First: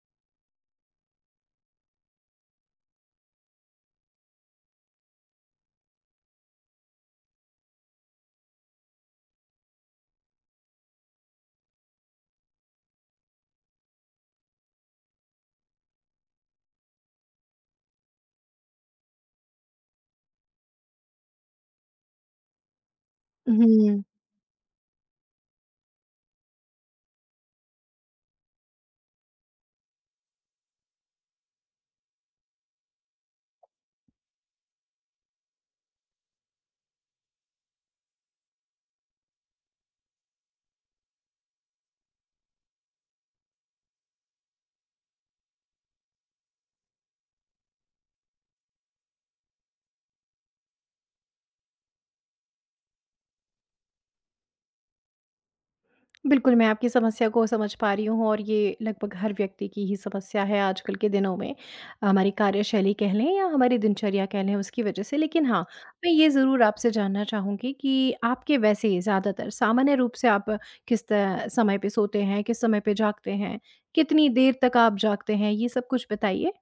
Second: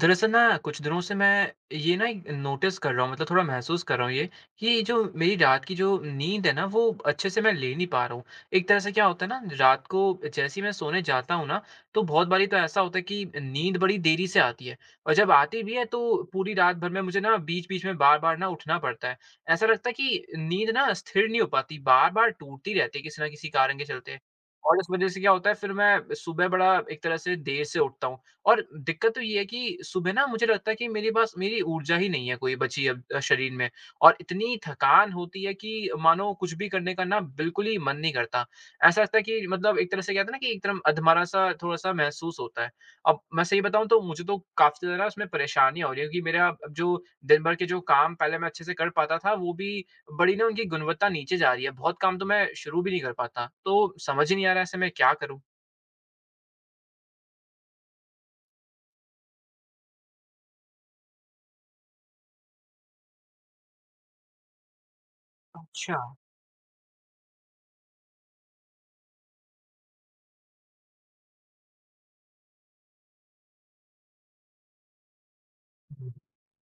दरअसल ना, कुछ दिनों से मैं ये ना एक नोटिस कर रहा हूँ, मतलब थोड़ा महसूस कर रहा हूँ ये, कि ये जो मेरी रात की जो नींद है ना, वो अच्छे से मैं ले नहीं पा रहा हूँ। एक तरह से क्या होता है ना, रात को जैसे ही मैं सोने जाता हूँ ना, तो बहुत बारी तो ऐसा होता है कि नींद बड़ी देरी से आती है और जब आती भी है तो पूरी रात भर में मुझे ना बीच-बीच में बार-बार ना उठना पड़ता है। ऐसा लगता है कि नींद ना स्थिर नहीं हो पाती, बार-बार टूटती रहती है किसी ना किसी कारण के हुँ। चलते। और इस वजह से क्या होता है फिर मैं सुबह बड़ा एक तरह से देर से उठता हूँ। और दिक्कत तो ये है कि सुबह ना मुझे लगता है कि मेरे पास मेरी ऊर्जा ही नहीं है कोई बची अब शरीर में और इतनी थकान होती है कि मानो कुछ भी करने का ना बिल्कुल ही मन नहीं करता। ऐसा लगता है कि मतलब एक तरह से कहते हैं ना कि एकदम अधमरा-सा थोड़ा-सा महसूस होता है। अब मैं सही बताऊँ तो मुझे तो काफ़ी ज़्यादा उसमें परेशानी हो रही है क्योंकि मेरा अब जो दिन भर के जो काम पहले मैं अच्छे से कर पाता था वो भी बड़ी ना उनकी गुणवत्ता नीचे जा रही है। बहुत काम तो मैं शुरू भी नहीं कर पाता। तो समझ ही नहीं आ रहा है ऐसे मैं क्या करूँ? बिल्कुल, मैं आपकी समस्या को समझ पा रही हूँ और ये लगभग हर व्यक्ति की ही समस्या है आजकल के दिनों में। हमारी कार्यशैली कह लें या हमारी दिनचर्या कह लें उसकी वजह से। लेकिन हाँ, अच्छा। मैं ये ज़रूर आपसे जानना चाहूँगी कि आपके वैसे ज़्यादातर सामान्य रूप से आप किस त समय पे सोते हैं? किस समय पे जागते हैं? कितनी देर तक आप जागते हैं? ये सब कुछ बताइए।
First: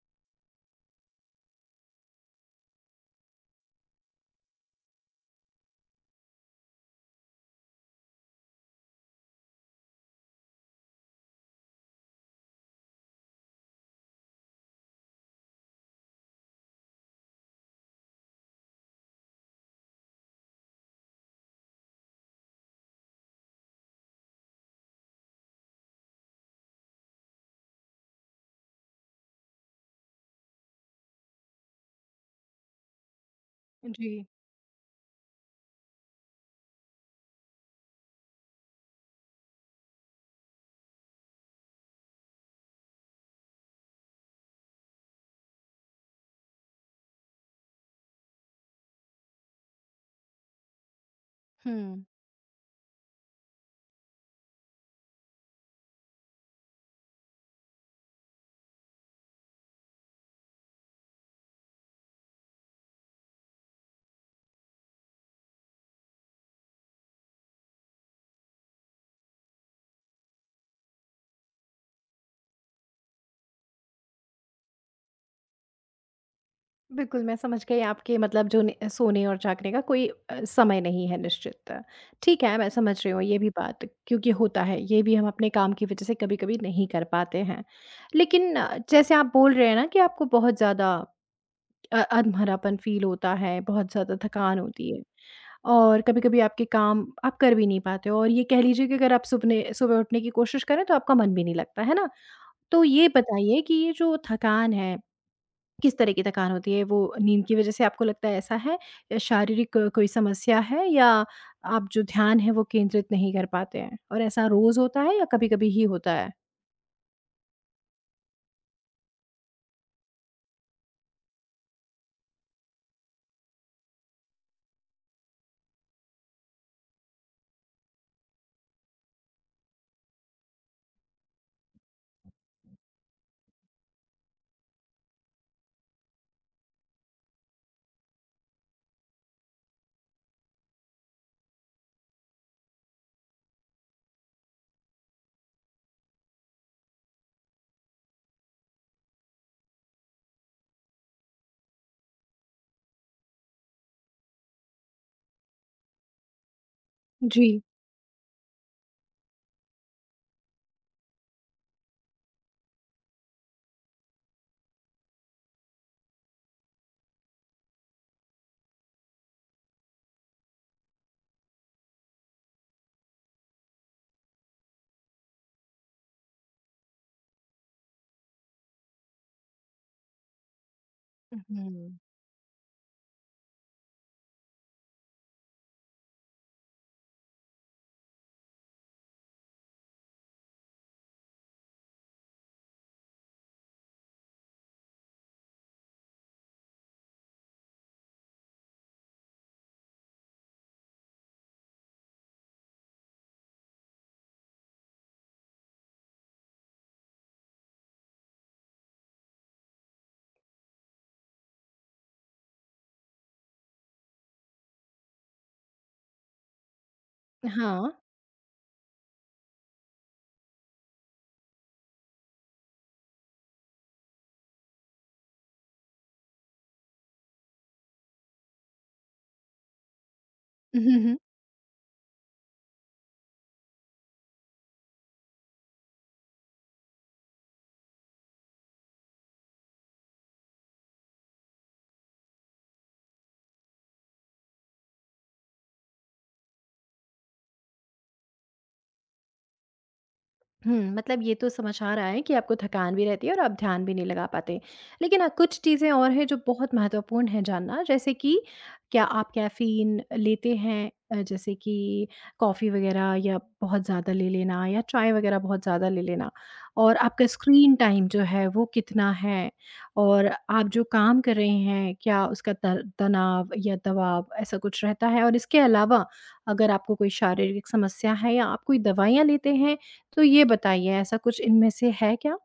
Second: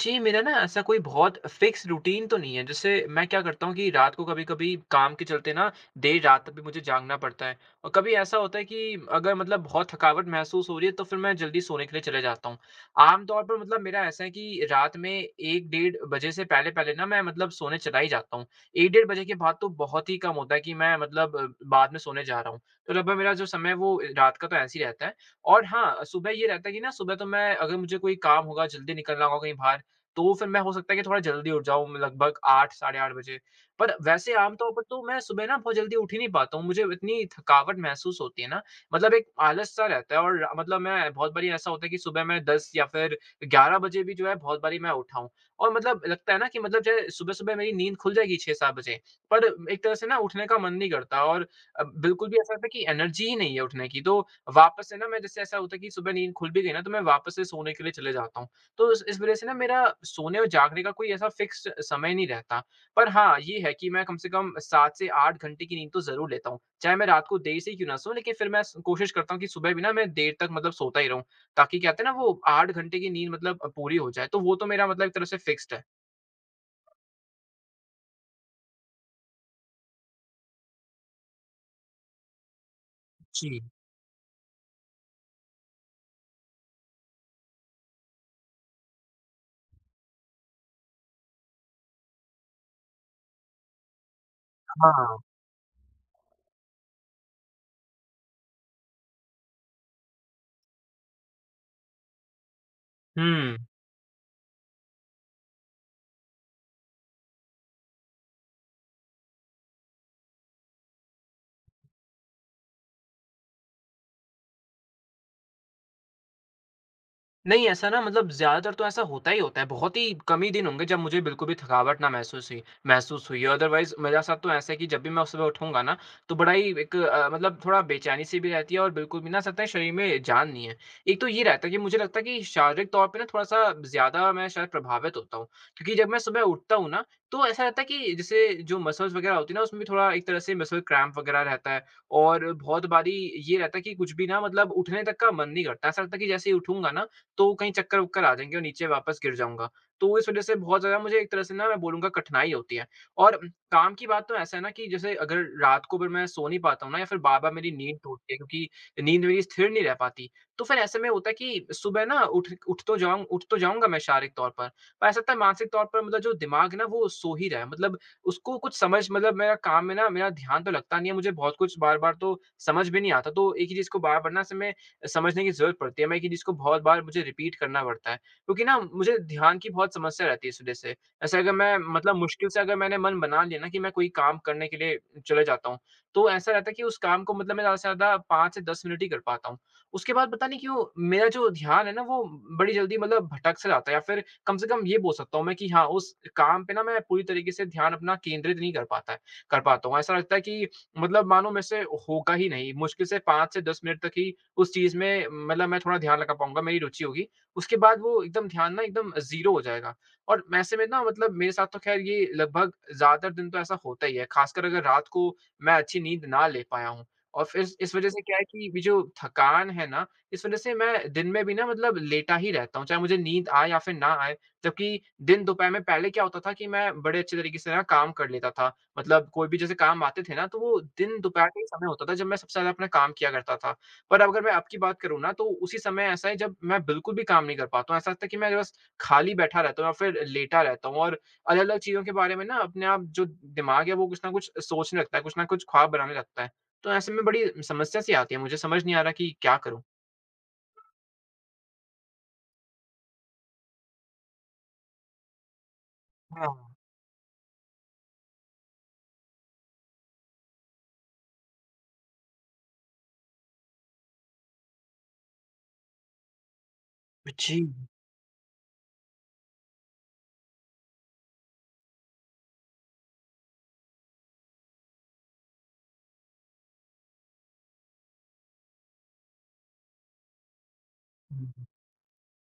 जी, मेरा ना ऐसा कोई बहुत फिक्स रूटीन तो नहीं है। जैसे मैं क्या करता हूँ कि रात को कभी-कभी काम के चलते ना देर रात तक भी मुझे जागना पड़ता है और कभी ऐसा होता है कि अगर मतलब बहुत थकावट महसूस हो रही है तो फिर मैं जल्दी सोने के लिए चले जाता हूँ। आम तौर पर मतलब मेरा ऐसा है कि रात में 1 डेढ़ बजे से पहले-पहले ना मैं मतलब सोने चला ही जाता हूँ। 1 डेढ़ बजे के बाद तो बहुत ही कम होता है कि मैं मतलब बाद में सोने जा रहा हूँ। तो लगभग मेरा जो समय है वो रात का तो ऐसे ही रहता है और हाँ, सुबह ये रहता है कि ना सुबह तो मैं अगर मुझे कोई काम होगा, जल्दी निकलना होगा कहीं बाहर तो फिर मैं हो सकता है कि थोड़ा जल्दी उठ जाऊँ लगभग 8 बजे साढ़े 8 बजे। पर जी। वैसे आम तौर पर तो मैं सुबह ना बहुत जल्दी उठ ही नहीं पाता हूँ, मुझे इतनी थकावट महसूस होती है ना, मतलब एक आलस-सा रहता है और मतलब मैं बहुत बारी ऐसा होता है कि सुबह मैं 10 बजे या फिर 11 बजे भी जो है बहुत बारी मैं उठा हूँ। और मतलब लगता है ना कि मतलब जो है सुबह-सुबह मेरी नींद खुल जाएगी 6-7 बजे, पर एक तरह से ना उठने का मन नहीं करता और हुँ। बिल्कुल भी ऐसा लगता है कि एनर्जी ही नहीं है उठने की। तो वापस से ना मैं जैसे ऐसा होता है कि सुबह नींद खुल भी गई ना, तो मैं वापस से सोने के लिए चले जाता हूँ। तो इस वज़ह से ना मेरा सोने और जागने का कोई ऐसा फ़िक्स समय नहीं रहता। पर हाँ, ये है कि मैं कम से कम 7 से 8 घंटे की नींद तो ज़रूर लेता हूँ। चाहे मैं रात को देर से ही क्यों ना सोऊँ, लेकिन फिर मैं स कोशिश करता हूँ कि सुबह भी ना मैं देर तक मतलब सोता ही रहूँ। ताकि क्या कहते हैं ना वो 8 घंटे की नींद मतलब पूरी हो जाए। तो वो तो मेरा मतलब एक तरह से फ़िक्स्ड है। बिल्कुल, मैं समझ गई आपके मतलब जो ने सोने और जागने का कोई समय नहीं है निश्चित। ठीक है, मैं समझ रही हूँ ये भी जी। बात, क्योंकि होता है, ये भी हम अपने काम की वज़ह से कभी-कभी नहीं कर पाते हैं। लेकिन जैसे आप बोल रहे हैं ना कि आपको बहुत ज़्यादा अधमरापन फ़ील होता है, बहुत ज़्यादा थकान होती है हाँ। और कभी-कभी आपके काम आप कर भी नहीं पाते हो और ये कह लीजिए कि अगर आप सुबह सुबह उठने की कोशिश करें तो आपका मन भी नहीं लगता, है ना? तो ये हुँ। बताइए कि ये जो थकान है, किस तरह की थकान होती है? वो नींद की वज़ह से आपको लगता है ऐसा है, या शारीरिक कोई समस्या है, या आप जो ध्यान है वो केंद्रित नहीं कर पाते हैं? और ऐसा रोज़ होता है या कभी-कभी ही होता है? नहीं, ऐसा ना मतलब ज़्यादातर तो ऐसा होता ही होता है, बहुत ही कम ही दिन होंगे जब मुझे बिल्कुल भी थकावट ना महसूस हुई। अदरवाइज़ मेरे साथ तो ऐसा है कि जब भी मैं सुबह उठूँगा ना, तो बड़ा ही एक मतलब थोड़ा बेचैनी-सी भी रहती है और बिल्कुल भी ना ऐसा लगता है शरीर में जान नहीं है। एक तो ये रहता है कि मुझे लगता है कि शारीरिक तौर पे ना थोड़ा-सा ज़्यादा मैं शायद प्रभावित होता हूँ, क्योंकि जब मैं सुबह उठता हूँ ना, तो ऐसा रहता है कि जैसे जो मसल्स वगैरह होती है ना, उसमें भी थोड़ा एक तरह से मसल क्रैम्प वगैरह रहता है और बहुत बारी ये रहता है कि कुछ भी ना मतलब उठने तक का मन नहीं करता। ऐसा लगता है कि जैसे ही उठूँगा ना, तो कहीं चक्कर-वक्कर आ जाएँगे और नीचे वापस गिर जाऊँगा। तो इस वज़ह से बहुत ज़्यादा मुझे एक तरह से ना मैं बोलूँगा कठिनाई होती है। और काम की बात तो ऐसा है ना कि जैसे अगर रात को भी मैं सो नहीं पाता हूँ ना या फिर जी। बार-बार मेरी नींद टूटती है क्योंकि नींद मेरी स्थिर नहीं रह पाती। तो फिर ऐसे में होता है कि सुबह ना उठ उठ तो जाऊँ उठ तो जाऊँगा मैं शारीरिक तौर पर ऐसा लगता है मानसिक तौर पर मतलब जो दिमाग है ना वो सो ही रहा है। मतलब उसको कुछ समझ मतलब मेरा काम में ना मेरा ध्यान तो लगता नहीं है, मुझे बहुत कुछ बार-बार तो समझ भी नहीं आता। तो एक ही चीज़ को बार-बार ना ऐसे मैं समझने की ज़रूरत पड़ती है। मैं कि जिसको बहुत बार मुझे रिपीट करना पड़ता है। क्योंकि ना मुझे ध्यान की बहुत समस्या रहती है इस वज़ह से। ऐसे अगर मैं हुँ। मतलब मुश्किल से अगर मैंने मन बना लिया ना कि मैं कोई काम करने के लिए चले जाता हूँ, तो ऐसा रहता है कि उस काम को मतलब मैं ज़्यादा से ज़्यादा 5 से 10 मिनट ही कर पाता हूँ। उसके बाद पता नहीं क्यों मेरा जो ध्यान है ना वो बड़ी जल्दी मतलब भटक सा जाता है या फिर कम से कम ये बोल सकता हूँ मैं कि हाँ, उस काम पे ना मैं पूरी तरीके से ध्यान अपना केंद्रित नहीं कर पाता हूँ। ऐसा लगता है कि मतलब मानो मेरे से होगा ही नहीं। मुश्किल से 5 से 10 मिनट तक ही उस चीज़ में मतलब मैं थोड़ा ध्यान लगा पाऊँगा, मेरी रुचि होगी। उसके बाद वो एकदम ध्यान ना एकदम ज़ीरो हो जाएगा और ऐसे में ना मतलब मेरे साथ तो ख़ैर ये लगभग ज़्यादातर दिन तो ऐसा होता ही है, ख़ासकर अगर रात को मैं अच्छी नींद ना ले पाया हूँ और फिर हाँ। इस वज़ह से क्या है कि ये जो थकान है ना, इस वज़ह से मैं दिन में भी ना मतलब लेटा ही रहता हूँ, चाहे मुझे नींद आए या फिर ना आए। जबकि दिन दोपहर में पहले क्या होता था कि मैं बड़े अच्छे तरीके से ना काम कर लेता था। मतलब कोई भी जैसे काम आते थे ना, तो वो हुँ, हुँ। दिन दोपहर का ही समय होता था जब मैं सबसे ज़्यादा अपना काम किया करता था। पर अगर मैं आपकी बात करूँ ना तो उसी समय ऐसा है जब मैं बिल्कुल भी काम नहीं कर पाता हूँ। ऐसा लगता है कि मैं बस खाली बैठा रहता हूँ या फिर लेटा रहता हूँ और अलग-अलग चीज़ों के बारे में ना अपने आप जो दिमाग है वो कुछ न कुछ सोचने लगता है, कुछ न कुछ ख्वाब बनाने लगता है। तो ऐसे में बड़ी समस्या सी आती है, मुझे समझ नहीं आ रहा कि क्या करूँ? मतलब ये तो समझ आ रहा है कि आपको थकान भी रहती है और आप ध्यान भी नहीं लगा पाते। लेकिन हाँ, कुछ चीज़ें और हैं जो हाँ, बहुत महत्वपूर्ण हैं जानना, जैसे कि क्या आप कैफ़ीन लेते हैं? जैसे कि कॉफ़ी वग़ैरह या बहुत ज़्यादा ले लेना, या चाय वग़ैरह बहुत ज़्यादा ले लेना। और आपका जी। स्क्रीन टाइम जो है वो कितना है? और आप जो काम कर रहे हैं, क्या उसका तर तनाव या दबाव ऐसा कुछ रहता है? और इसके अलावा अगर आपको कोई शारीरिक समस्या है या आप कोई दवाइयाँ लेते हैं, तो ये बताइए, ऐसा कुछ इनमें से है क्या?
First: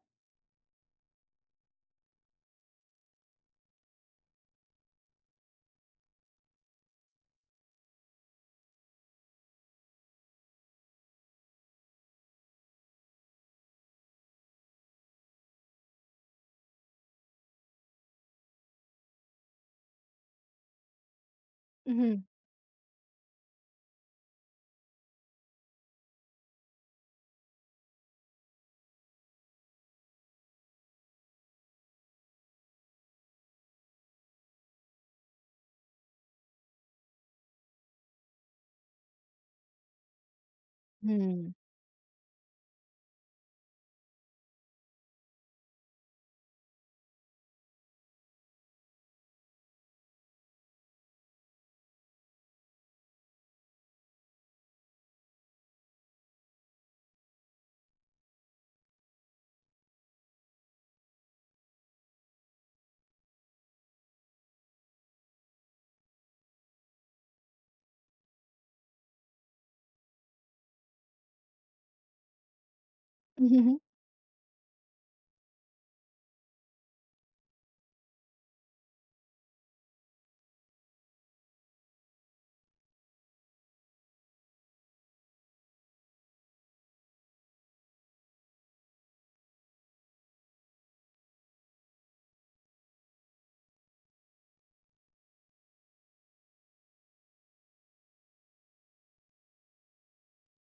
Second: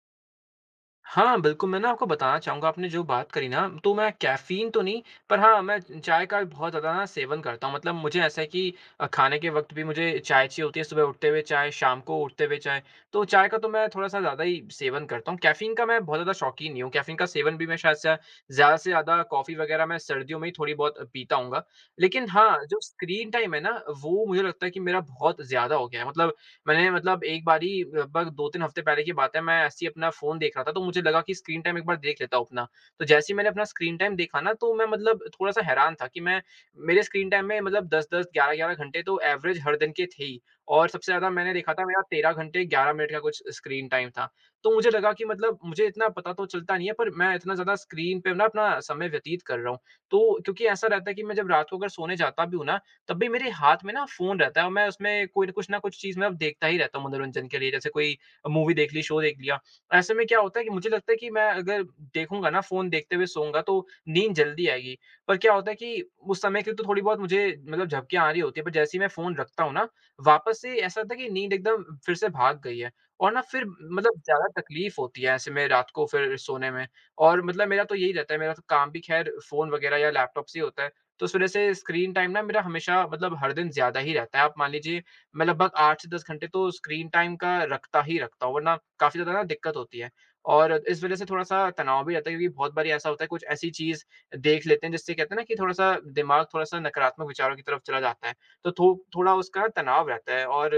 हाँ, बिल्कुल, मैं ना आपको बताना चाहूँगा, आपने जो बात करी ना, तो मैं कैफ़ीन तो नहीं, पर हाँ, मैं चाय का बहुत ज़्यादा ना सेवन करता हूँ। मतलब मुझे ऐसा है कि खाने के वक़्त भी मुझे चाय चाहिए होती है, सुबह उठते हुए चाय, शाम को उठते हुए चाय। तो चाय का तो मैं थोड़ा-सा ज़्यादा ही सेवन करता हूँ। कैफ़ीन का मैं बहुत ज़्यादा शौकीन नहीं हूँ। कैफ़ीन का सेवन भी मैं शायद से ज़्यादा कॉफ़ी वग़ैरह मैं सर्दियों में ही थोड़ी बहुत पीता हूँगा। हुँ, लेकिन हाँ, जो स्क्रीन टाइम है ना, वो मुझे लगता है कि मेरा बहुत ज़्यादा हो गया है। मतलब मैंने मतलब एक बारी लगभग 2-3 हफ्ते पहले की बात है, मैं ऐसे ही अपना फ़ोन देख रहा था, तो मुझे लगा कि स्क्रीन टाइम एक बार देख लेता हूँ अपना। तो जैसे ही मैंने अपना स्क्रीन टाइम देखा ना, तो मैं मतलब थोड़ा-सा हैरान था कि मैं मेरे स्क्रीन टाइम में मतलब 10-10, 11-11 घंटे तो एवरेज हर दिन के थे ही और सबसे ज़्यादा मैंने हुँ। देखा था मेरा 13 घंटे 11 मिनट का कुछ स्क्रीन टाइम था। तो मुझे लगा कि मतलब मुझे इतना पता तो चलता नहीं है, पर मैं इतना ज़्यादा स्क्रीन पे ना अपना समय व्यतीत कर रहा हूँ। तो क्योंकि ऐसा रहता है कि मैं जब रात को अगर सोने जाता भी हूँ ना, तब भी मेरे हाथ में ना फ़ोन रहता है और मैं उसमें कोई न कुछ ना कुछ चीज़ मैं अब देखता ही रहता हूँ मनोरंजन के लिए, जैसे कोई मूवी देख ली, शो देख लिया। ऐसे में क्या होता है कि मुझे लगता है कि मैं अगर देखूँगा ना फ़ोन देखते हुए सोऊँगा तो नींद जल्दी आएगी। पर क्या होता है कि उस समय के लिए तो थोड़ी बहुत मुझे मतलब झपकियाँ आ रही होती हैं, पर जैसे ही मैं फ़ोन रखता हूँ ना, वापस से ऐसा होता है कि नींद एकदम फिर से भाग गई है और ना हुँ, फिर हुँ। मतलब ज़्यादा तकलीफ़ होती है ऐसे में रात को फिर सोने में। और मतलब मेरा तो यही रहता है, मेरा तो काम भी ख़ैर फ़ोन वग़ैरह या लैपटॉप से ही होता है। तो उस वज़ह से स्क्रीन टाइम ना मेरा हमेशा मतलब हर दिन ज़्यादा ही रहता है। आप मान लीजिए मैं लगभग 8 से 10 घंटे तो स्क्रीन टाइम का रखता हूँ, वरना काफ़ी ज़्यादा ना दिक्कत होती है। और इस वज़ह से थोड़ा-सा तनाव भी रहता है क्योंकि बहुत बारी ऐसा होता है कुछ ऐसी चीज़ देख लेते हैं जिससे कहते हैं ना कि थोड़ा-सा दिमाग थोड़ा-सा नकारात्मक विचारों की तरफ चला जाता है। तो थो थोड़ा उसका तनाव रहता है और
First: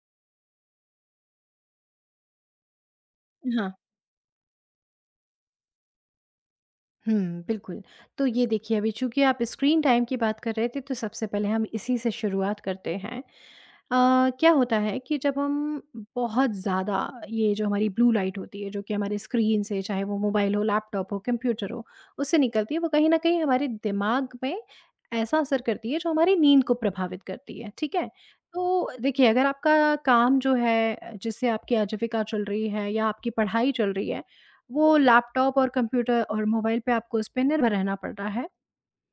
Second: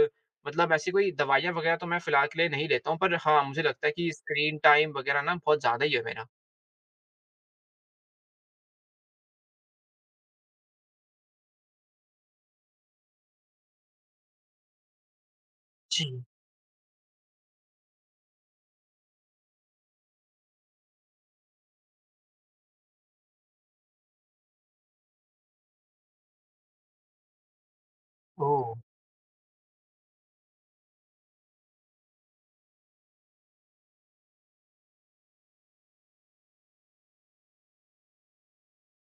मतलब ऐसी कोई दवाइयाँ वग़ैरह तो मैं फ़िलहाल के लिए नहीं लेता हूँ, पर हाँ, मुझे हाँ। लगता है कि स्क्रीन टाइम वग़ैरह ना बहुत ज़्यादा ही है मेरा। हुँ, बिल्कुल। तो ये देखिए, अभी चूँकि आप स्क्रीन टाइम की बात कर रहे थे, तो सबसे पहले हम इसी से शुरुआत करते हैं। क्या होता है कि जब हम जी। बहुत ज़्यादा, ये जो हमारी ब्लू लाइट होती है जो कि हमारे स्क्रीन से, चाहे वो मोबाइल हो, लैपटॉप हो, कंप्यूटर हो, उससे निकलती है, वो कहीं ना कहीं हमारे दिमाग में ऐसा असर करती है जो हमारी नींद को प्रभावित करती है, ठीक है। ओह! तो देखिए, अगर आपका काम जो है, जिससे आपकी आजीविका चल रही है या आपकी पढ़ाई चल रही है, वो लैपटॉप और कंप्यूटर और मोबाइल पे आपको उस पर निर्भर रहना पड़ रहा है,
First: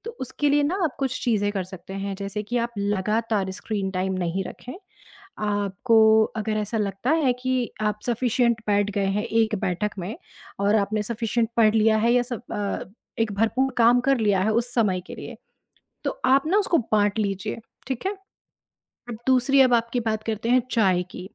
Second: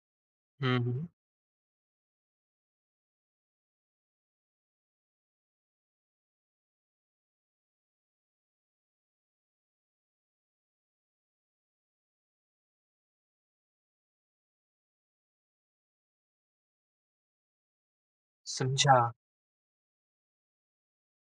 तो उसके लिए ना हुँ, आप हुँ। कुछ चीज़ें कर सकते हैं, जैसे कि आप लगातार स्क्रीन टाइम नहीं रखें। आपको अगर ऐसा लगता है कि आप सफिशिएंट बैठ गए हैं एक बैठक में और आपने सफिशिएंट पढ़ लिया है, या सब एक भरपूर काम कर लिया है उस समय के लिए, तो आप ना उसको बाँट लीजिए, ठीक है? समझा। अब दूसरी, अब आपकी बात करते हैं चाय की।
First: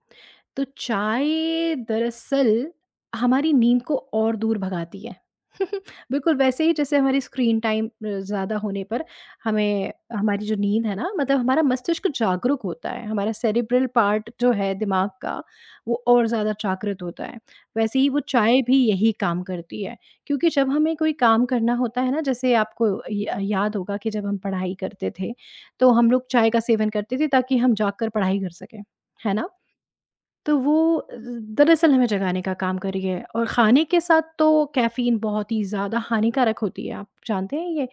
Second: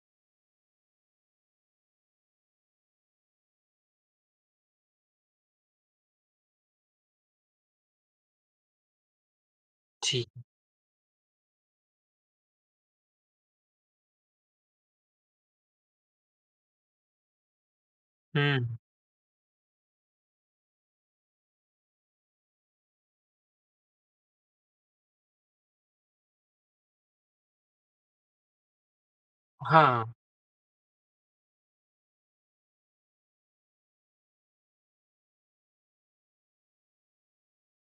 तो चाय दरअसल हमारी नींद को और दूर भगाती है। बिल्कुल वैसे ही जैसे हमारी स्क्रीन टाइम ज़्यादा होने पर हमें ठीक। हमारी जो नींद है ना, मतलब हमारा मस्तिष्क जागरूक होता है, हमारा सेरेब्रल पार्ट जो है दिमाग का, वो और ज़्यादा जागृत होता है। वैसे ही वो चाय हुँ। भी यही काम करती है, क्योंकि जब हमें कोई काम करना होता है ना, जैसे आपको य याद होगा कि जब हम पढ़ाई करते थे, तो हम लोग चाय का सेवन करते थे ताकि हम जागकर पढ़ाई कर सकें, है ना? हाँ, तो वो दरअसल हमें जगाने का काम कर रही है। और खाने के साथ तो कैफ़ीन बहुत ही ज़्यादा हानिकारक होती है, आप जानते हैं ये?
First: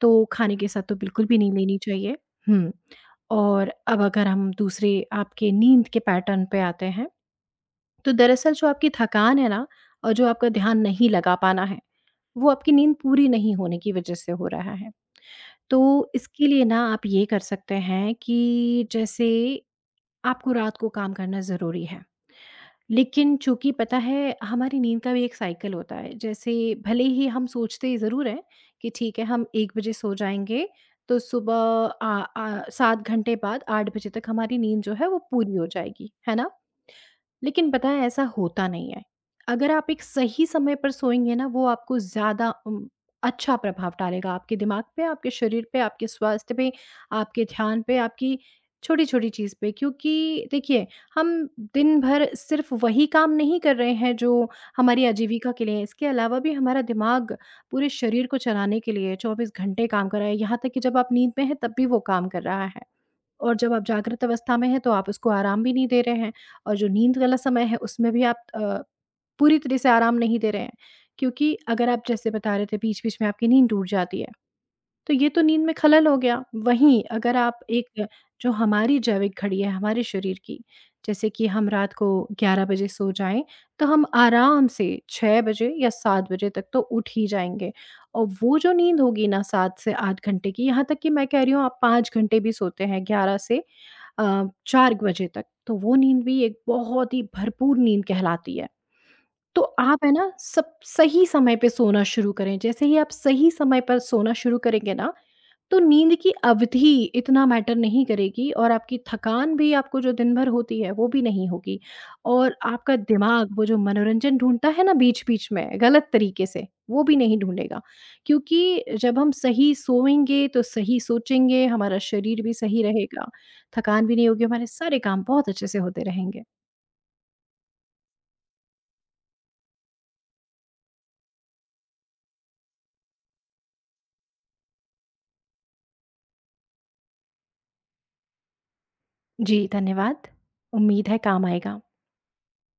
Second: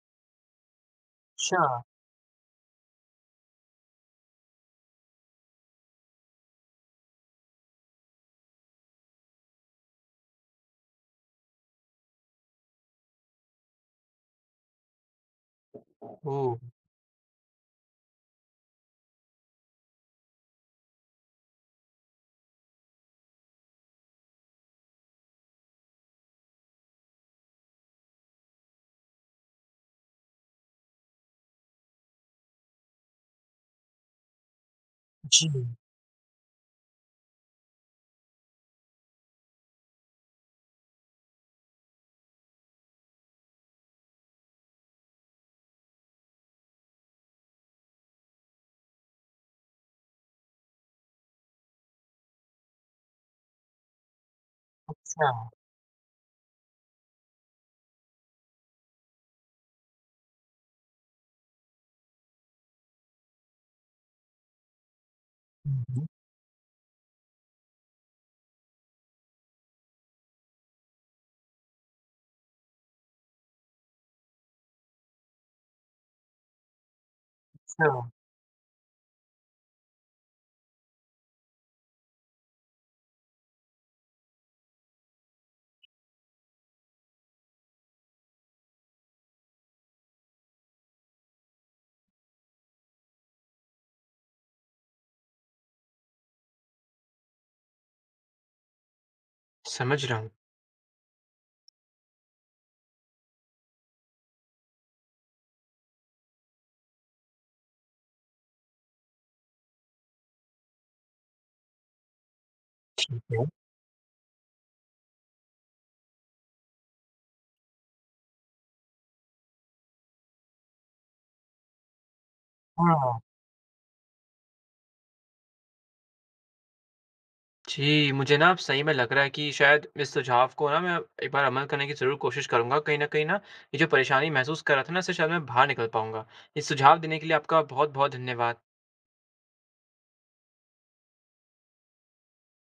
तो खाने के साथ तो बिल्कुल भी नहीं अच्छा, लेनी चाहिए। हुँ, और अब अगर हम दूसरे आपके नींद के पैटर्न पे आते हैं, तो दरअसल जो आपकी थकान है ना और जो आपका ध्यान नहीं लगा पाना है, वो आपकी नींद पूरी नहीं होने की वजह से हो रहा है। तो इसके ओह! लिए ना आप ये कर सकते हैं कि जैसे आपको रात को काम करना ज़रूरी है। लेकिन चूँकि पता है, हमारी नींद का भी एक साइकिल होता है। जैसे भले ही हम सोचते ज़रूर हैं कि ठीक है, हम 1 बजे सो जाएँगे तो सुबह 7 घंटे बाद 8 बजे तक हमारी नींद जो है वो जी, पूरी हो जाएगी। है ना? लेकिन पता है ऐसा होता नहीं है। अगर आप एक सही समय पर सोएँगे ना, वो आपको ज़्यादा अच्छा प्रभाव डालेगा आपके दिमाग पे, आपके शरीर पे, आपके स्वास्थ्य पे, आपके ध्यान पे, आपकी छोटी-छोटी चीज़ पे। क्योंकि देखिए, हम दिन भर सिर्फ़ वही काम नहीं कर रहे हैं जो हमारी अच्छा। आजीविका के लिए है। इसके अलावा भी हमारा दिमाग पूरे शरीर को चलाने के लिए 24 घंटे काम कर रहा है। यहाँ तक कि जब आप नींद में हैं तब भी वो काम कर रहा है। और जब आप जागृत अवस्था में हैं, तो आप उसको आराम भी हुँ, नहीं दे हुँ, रहे हैं, और जो नींद वाला समय है, उसमें भी आप पूरी तरह से आराम नहीं दे रहे हैं। क्योंकि अगर आप जैसे बता रहे थे, बीच-बीच में आपकी नींद टूट जाती है, तो ये तो नींद में खलल हो गया। वहीं अगर आप अच्छा। एक, जो हमारी जैविक घड़ी है हमारे शरीर की, जैसे कि हम रात को 11 बजे सो जाएँ, तो हम आराम से 6 बजे या 7 बजे तक तो उठ ही जाएँगे। और वो जो नींद होगी ना 7 से 8 घंटे की, यहाँ तक कि मैं कह रही हूँ आप 5 घंटे भी सोते हैं 11 से 4 बजे तक, तो वो नींद भी एक बहुत ही भरपूर नींद कहलाती है। तो आप समझ है रहा हूँ। ना, सब सही समय पे सोना शुरू करें। जैसे ही आप सही समय पर सोना शुरू करेंगे ना, तो नींद की अवधि इतना मैटर नहीं करेगी और आपकी थकान भी, आपको जो दिन भर होती है, वो भी नहीं होगी, और आपका ठीक है, दिमाग वो जो मनोरंजन ढूंढता है ना बीच-बीच में गलत तरीके से, वो भी नहीं ढूंढेगा। क्योंकि जब हम सही सोएँगे तो सही सोचेंगे, हमारा शरीर भी सही हाँ। रहेगा, थकान भी नहीं होगी, हमारे सारे काम बहुत अच्छे से होते रहेंगे। जी, मुझे ना अब सही में लग रहा है कि शायद इस सुझाव को ना मैं एक बार अमल करने की ज़रूर कोशिश करूँगा। कहीं न कहीं ना, ये जो परेशानी महसूस कर रहा था ना, इससे शायद मैं बाहर निकल पाऊँगा। ये सुझाव देने के लिए आपका बहुत-बहुत धन्यवाद। जी, धन्यवाद। उम्मीद है काम आएगा।